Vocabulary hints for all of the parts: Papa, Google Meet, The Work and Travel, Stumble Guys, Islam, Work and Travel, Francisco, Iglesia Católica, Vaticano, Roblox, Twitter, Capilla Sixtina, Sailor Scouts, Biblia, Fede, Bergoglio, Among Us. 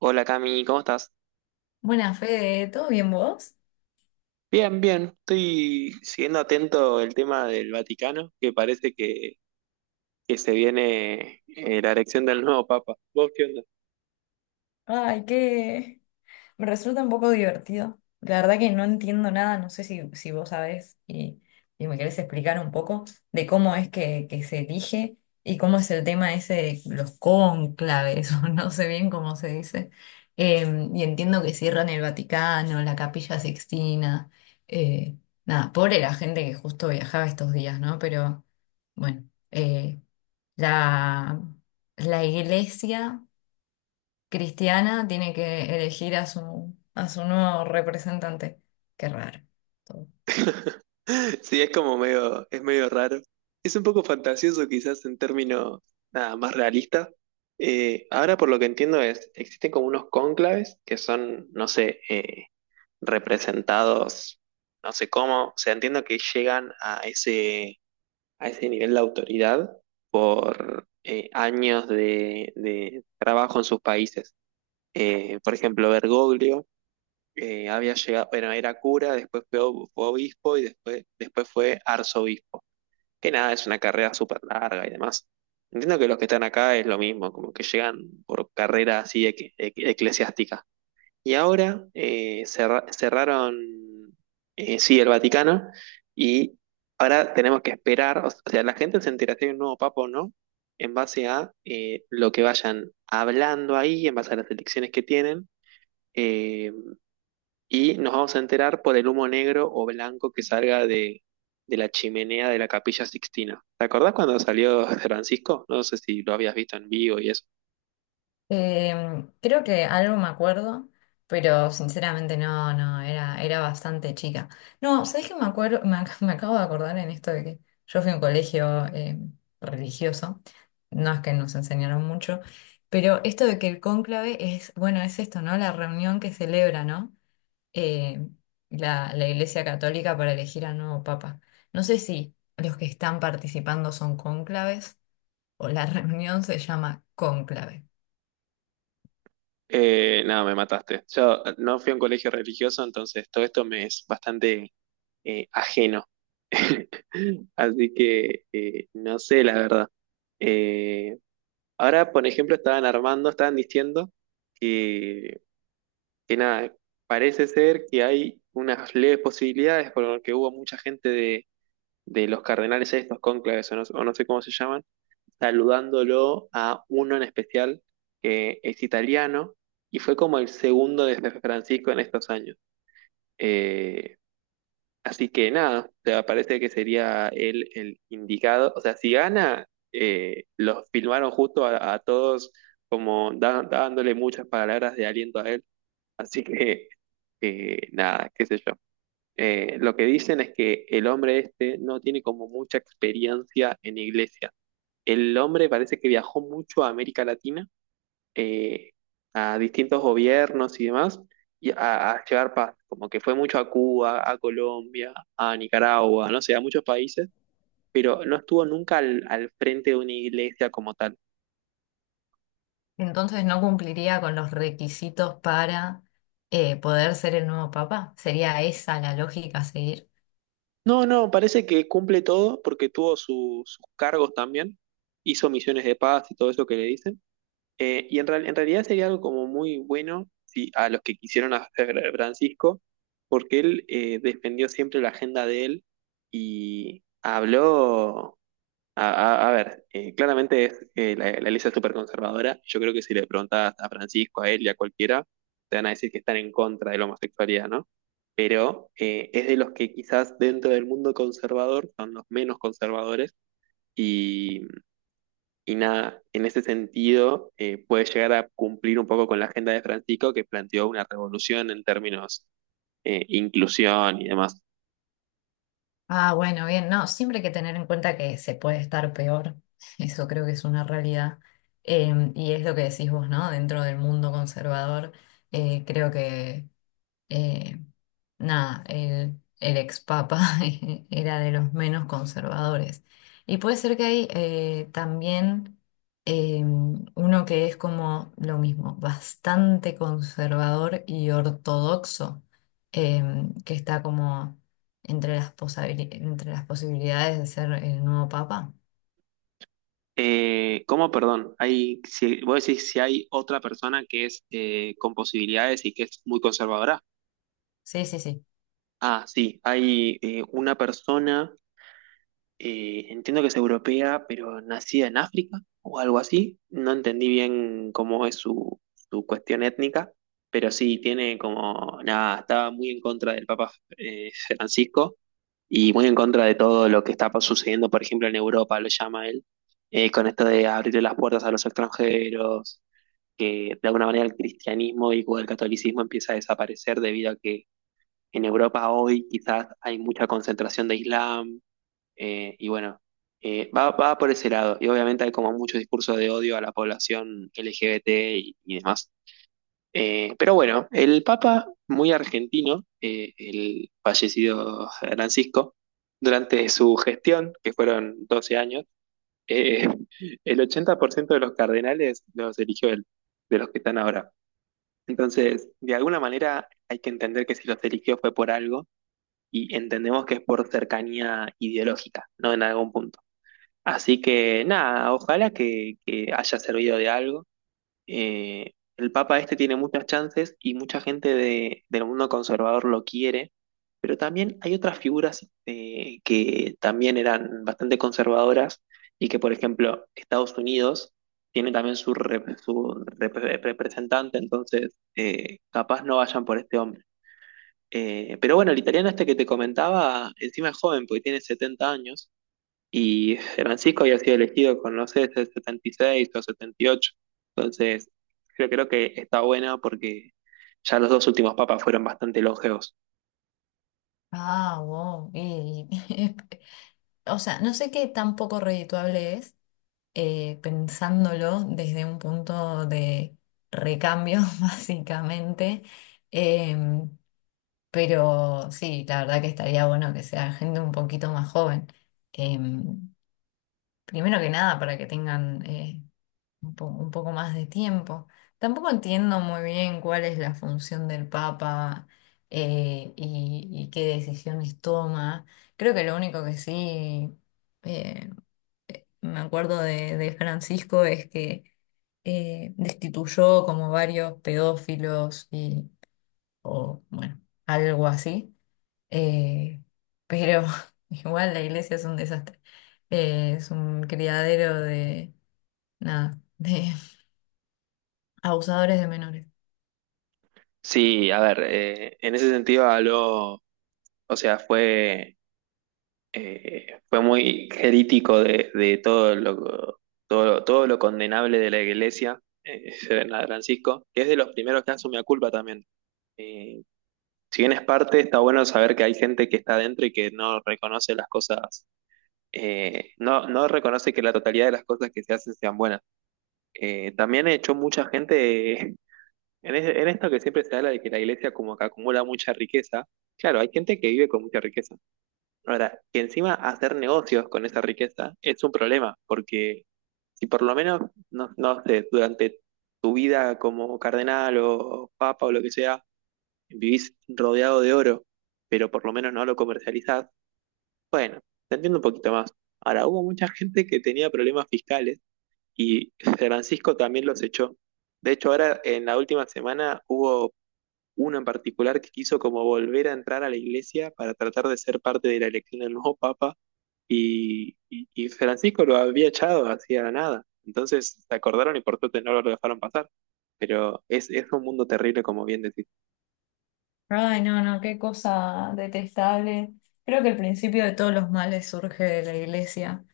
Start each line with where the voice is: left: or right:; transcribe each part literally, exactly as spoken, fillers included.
right: Hola Cami, ¿cómo estás?
left: Buenas, Fede, ¿todo bien vos?
right: Bien, bien. Estoy siguiendo atento el tema del Vaticano, que parece que, que se viene eh, la elección del nuevo Papa. ¿Vos qué onda?
left: Ay, qué... Me resulta un poco divertido. La verdad que no entiendo nada, no sé si, si vos sabés y, y me querés explicar un poco de cómo es que, que se elige y cómo es el tema ese de los cónclaves, o no sé bien cómo se dice. Eh, y entiendo que cierran el Vaticano, la Capilla Sixtina. eh, Nada, pobre la gente que justo viajaba estos días, ¿no? Pero bueno, eh, la, la iglesia cristiana tiene que elegir a su, a su nuevo representante. Qué raro todo.
right: Sí, es como medio, es medio raro. Es un poco fantasioso quizás en términos nada más realistas. Eh, ahora por lo que entiendo es, existen como unos cónclaves que son, no sé, eh, representados, no sé cómo, o sea, entiendo que llegan a ese a ese nivel de autoridad por eh, años de, de trabajo en sus países. Eh, por ejemplo, Bergoglio eh, había llegado, bueno, era cura, después fue, fue obispo y después, después fue arzobispo. Que nada, es una carrera súper larga y demás. Entiendo que los que están acá es lo mismo, como que llegan por carrera así equi- equi- eclesiástica. Y ahora eh, cerra- cerraron, eh, sí, el Vaticano y ahora tenemos que esperar, o o sea, la gente se entera si hay un nuevo papa o no, en base a eh, lo que vayan hablando ahí, en base a las elecciones que tienen, eh, y nos vamos a enterar por el humo negro o blanco que salga de, de la chimenea de la Capilla Sixtina. ¿Te acordás cuando salió Francisco? No sé si lo habías visto en vivo y eso.
left: Eh, creo que algo me acuerdo, pero sinceramente no, no, era, era bastante chica. No, ¿sabés qué me acuerdo? Me, ac- me acabo de acordar en esto de que yo fui a un colegio eh, religioso, no es que nos enseñaron mucho, pero esto de que el cónclave es, bueno, es esto, ¿no? La reunión que celebra, ¿no? eh, la, la Iglesia Católica para elegir al nuevo Papa. No sé si los que están participando son cónclaves o la reunión se llama cónclave.
right: Eh, no, me mataste. Yo no fui a un colegio religioso, entonces todo esto me es bastante eh, ajeno. Así que eh, no sé, la verdad. Eh, Ahora, por ejemplo, estaban armando, estaban diciendo que, que nada, parece ser que hay unas leves posibilidades porque hubo mucha gente de, de los cardenales estos, cónclaves o no, o no sé cómo se llaman, saludándolo a uno en especial, que es italiano y fue como el segundo de Francisco en estos años. Eh, Así que nada, o sea, parece que sería él el indicado. O sea, si gana, eh, los filmaron justo a, a todos como da- dándole muchas palabras de aliento a él. Así que eh, nada, qué sé yo. Eh, lo que dicen es que el hombre este no tiene como mucha experiencia en iglesia. El hombre parece que viajó mucho a América Latina, eh, a distintos gobiernos y demás, y a, a llevar paz, como que fue mucho a Cuba, a Colombia, a Nicaragua, no sé, a muchos países, pero no estuvo nunca al, al frente de una iglesia como tal.
left: Entonces no cumpliría con los requisitos para eh, poder ser el nuevo Papa. ¿Sería esa la lógica a seguir?
right: No, no, parece que cumple todo porque tuvo su- sus cargos también, hizo misiones de paz y todo eso que le dicen. Eh, y en, real- en realidad sería algo como muy bueno sí, a los que quisieron hacer a Francisco, porque él eh, defendió siempre la agenda de él y habló, a, a- a ver, eh, claramente es, eh, la, la iglesia es súper conservadora, yo creo que si le preguntas a Francisco, a él y a cualquiera, te van a decir que están en contra de la homosexualidad, ¿no? Pero eh, es de los que quizás dentro del mundo conservador son los menos conservadores y y nada, en ese sentido eh, puede llegar a cumplir un poco con la agenda de Francisco, que planteó una revolución en términos eh, inclusión y demás.
left: Ah, bueno, bien, no, siempre hay que tener en cuenta que se puede estar peor. Eso creo que es una realidad. Em, y es lo que decís vos, ¿no? Dentro del mundo conservador, eh, creo que eh, nada, el, el ex papa era de los menos conservadores. Y puede ser que hay eh, también eh, uno que es como lo mismo, bastante conservador y ortodoxo, eh, que está como entre las, posabili- entre las posibilidades de ser el nuevo papa.
right: Eh, ¿cómo, perdón? Hay, si, vos decís si hay otra persona que es eh, con posibilidades y que es muy conservadora.
left: Sí, sí, sí.
right: Ah, sí, hay eh, una persona. Eh, entiendo que es europea, pero nacida en África o algo así. No entendí bien cómo es su, su cuestión étnica, pero sí, tiene como, nada, estaba muy en contra del Papa eh, Francisco, y muy en contra de todo lo que está sucediendo, por ejemplo, en Europa, lo llama él, eh, con esto de abrirle las puertas a los extranjeros, que de alguna manera el cristianismo y el catolicismo empieza a desaparecer debido a que en Europa hoy quizás hay mucha concentración de islam, eh, y bueno, eh, va, va por ese lado. Y obviamente hay como mucho discurso de odio a la población L G B T y, y demás. Eh, pero bueno, el Papa, muy argentino, eh, el fallecido Francisco, durante su gestión, que fueron doce años, eh, el ochenta por ciento de los cardenales los eligió él, de los que están ahora. Entonces, de alguna manera hay que entender que si los eligió fue por algo, y entendemos que es por cercanía ideológica, ¿no? En algún punto. Así que nada, ojalá que, que haya servido de algo. Eh, el Papa este tiene muchas chances y mucha gente de- del mundo conservador lo quiere, pero también hay otras figuras eh, que también eran bastante conservadoras y que, por ejemplo, Estados Unidos tiene también su, rep- su rep- representante, entonces eh, capaz no vayan por este hombre. Eh, pero bueno, el italiano este que te comentaba, encima es joven, porque tiene setenta años. Y Francisco había sido elegido con, no sé, setenta y seis o setenta y ocho. Entonces, creo, creo que está buena porque ya los dos últimos papas fueron bastante longevos.
left: Ah, wow. Y- y- o sea, no sé qué tan poco redituable es, eh, pensándolo desde un punto de recambio, básicamente. Em, pero sí, la verdad que estaría bueno que sea gente un poquito más joven. Em, Primero que nada, para que tengan eh, un po- un poco más de tiempo. Tampoco entiendo muy bien cuál es la función del Papa eh, y, y qué decisiones toma. Creo que lo único que sí... eh, me acuerdo de, de Francisco es que eh, destituyó como varios pedófilos y, o bueno, algo así. Eh, pero igual la iglesia es un desastre. Eh, es un criadero de, nada, de abusadores de menores.
right: Sí, a ver, eh, en ese sentido habló, o sea, fue, eh, fue muy crítico de, de todo lo, todo, lo- todo lo condenable de la iglesia, eh, Francisco, que es de los primeros que asume la culpa también. Eh, si bien es parte, está bueno saber que hay gente que está adentro y que no reconoce las cosas, eh, no, no reconoce que la totalidad de las cosas que se hacen sean buenas. Eh, también echó mucha gente eh, en, es- en esto que siempre se habla de que la iglesia como que acumula mucha riqueza. Claro, hay gente que vive con mucha riqueza. Ahora, que encima hacer negocios con esa riqueza es un problema, porque si por lo menos, no, no sé, durante tu vida como cardenal o papa o lo que sea, vivís rodeado de oro, pero por lo menos no lo comercializás, bueno, te entiendo un poquito más. Ahora, hubo mucha gente que tenía problemas fiscales, y Francisco también los echó. De hecho, ahora en la última semana hubo uno en particular que quiso como volver a entrar a la iglesia para tratar de ser parte de la elección del nuevo papa, y, y- y Francisco lo había echado hacía nada. Entonces se acordaron y por suerte no lo dejaron pasar. Pero es, es un mundo terrible, como bien decís.
left: Ay, no, no, qué cosa detestable. Creo que el principio de todos los males surge de la iglesia,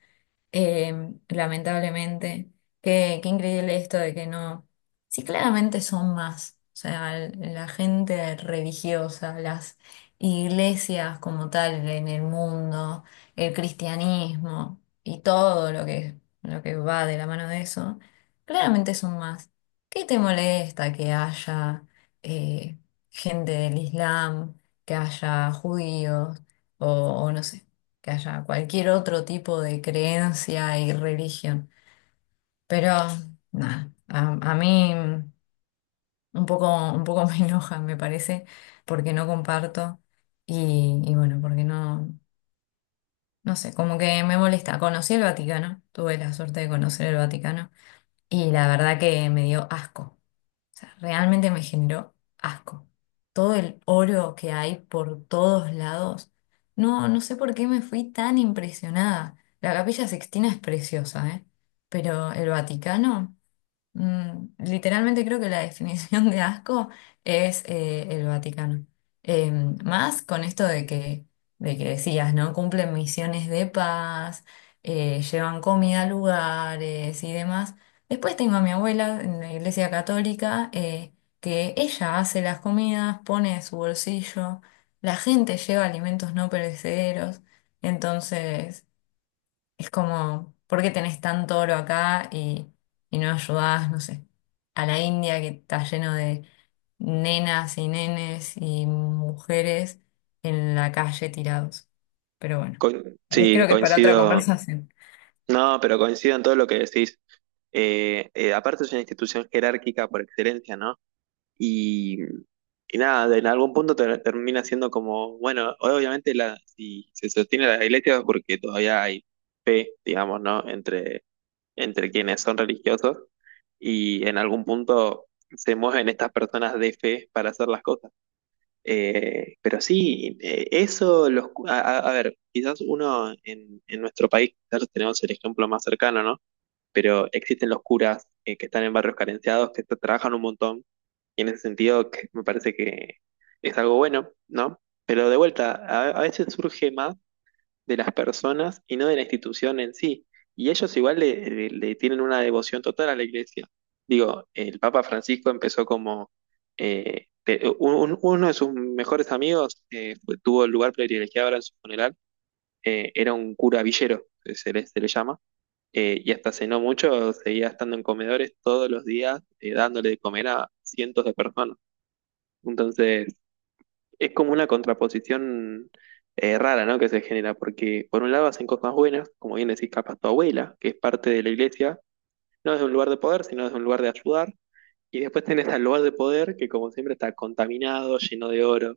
left: eh, lamentablemente. Qué, qué increíble esto de que no. Sí, claramente son más. O sea, l- la gente religiosa, las iglesias como tal en el mundo, el cristianismo y todo lo que, lo que va de la mano de eso, claramente son más. ¿Qué te molesta que haya eh, gente del Islam, que haya judíos o o no sé? Que haya cualquier otro tipo de creencia y religión. Pero nada, a, a mí un poco, un poco me enoja, me parece, porque no comparto y, y bueno, porque no, no sé, como que me molesta. Conocí el Vaticano, tuve la suerte de conocer el Vaticano y la verdad que me dio asco. Sea, realmente me generó asco. Todo el oro que hay por todos lados. No, no sé por qué me fui tan impresionada. La Capilla Sixtina es preciosa, ¿eh? Pero el Vaticano. Mm, literalmente creo que la definición de asco es eh, el Vaticano. Eh, más con esto de que, de que decías, ¿no? Cumplen misiones de paz, eh, llevan comida a lugares y demás. Después tengo a mi abuela en la iglesia católica, eh, que ella hace las comidas, pone de su bolsillo, la gente lleva alimentos no perecederos, entonces... Es como, ¿por qué tenés tanto oro acá y, y no ayudás, no sé, a la India que está lleno de nenas y nenes y mujeres en la calle tirados? Pero bueno,
right: Con-
left: eh,
right: sí,
left: creo que es para otra
right: coincido.
left: conversación.
right: No, pero coincido en todo lo que decís. Eh, eh, aparte es una institución jerárquica por excelencia, ¿no? Y, y nada, en algún punto ter- termina siendo como, bueno, obviamente la, si se sostiene la iglesia es porque todavía hay fe, digamos, ¿no? Entre, entre quienes son religiosos, y en algún punto se mueven estas personas de fe para hacer las cosas. Eh, pero sí, eh, eso, los, cu- a, a- a ver, quizás uno en, en nuestro país, quizás tenemos el ejemplo más cercano, ¿no? Pero existen los curas eh, que están en barrios carenciados, que tra- trabajan un montón, y en ese sentido que me parece que es algo bueno, ¿no? Pero de vuelta, a, a veces surge más de las personas y no de la institución en sí, y ellos igual le, le- le tienen una devoción total a la iglesia. Digo, el Papa Francisco empezó como... eh, te- un- uno de sus mejores amigos, eh, fue- tuvo el lugar privilegiado ahora en su funeral, eh, era un cura villero, se le se le llama, eh, y hasta hace no mucho seguía estando en comedores todos los días, eh, dándole de comer a cientos de personas. Entonces, es como una contraposición eh, rara, ¿no? Que se genera, porque por un lado hacen cosas buenas, como bien decís, capaz tu abuela, que es parte de la iglesia, no desde un lugar de poder, sino desde un lugar de ayudar. Y después tenés al lugar de poder, que como siempre está contaminado, lleno de oro,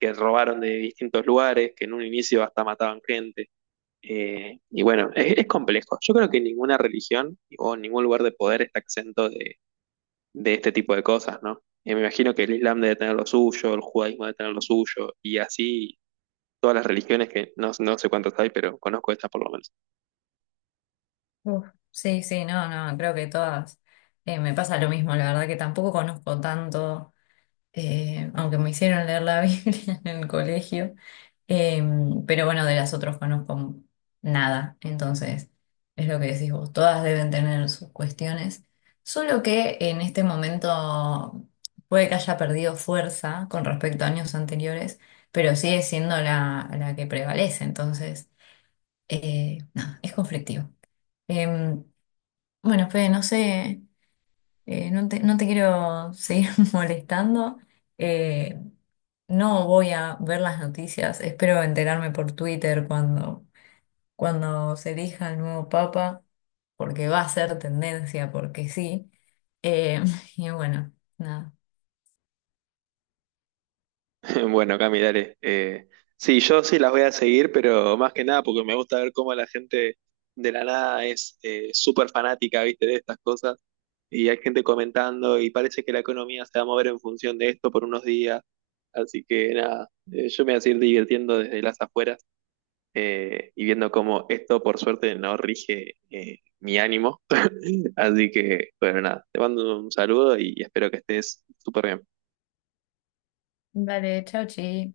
right: que robaron de distintos lugares, que en un inicio hasta mataban gente, eh, y bueno, es, es complejo. Yo creo que ninguna religión o ningún lugar de poder está exento de, de este tipo de cosas, ¿no? Eh, me imagino que el Islam debe tener lo suyo, el judaísmo debe tener lo suyo, y así todas las religiones que no, no sé cuántas hay, pero conozco esta por lo menos.
left: Uf, sí, sí, no, no, creo que todas. Eh, me pasa lo mismo, la verdad que tampoco conozco tanto. Eh, aunque me hicieron leer la Biblia en el colegio, eh, pero bueno, de las otras conozco nada, entonces es lo que decís vos, todas deben tener sus cuestiones, solo que en este momento puede que haya perdido fuerza con respecto a años anteriores, pero sigue siendo la, la que prevalece, entonces, eh, nada, es conflictivo. Em, bueno, Fede, no sé. Eh, no te, no te quiero seguir molestando. Eh, no voy a ver las noticias. Espero enterarme por Twitter cuando, cuando se elija el nuevo papa, porque va a ser tendencia, porque sí. Eh, y bueno, nada.
right: Bueno, Cami, dale. Eh, sí, yo sí las voy a seguir, pero más que nada porque me gusta ver cómo la gente de la nada es eh, súper fanática, ¿viste? De estas cosas. Y hay gente comentando y parece que la economía se va a mover en función de esto por unos días. Así que nada, eh, yo me voy a seguir divirtiendo desde las afueras, eh, y viendo cómo esto por suerte no rige eh, mi ánimo. Así que bueno, nada, te mando un saludo y espero que estés súper bien.
left: Vale, chau, chi.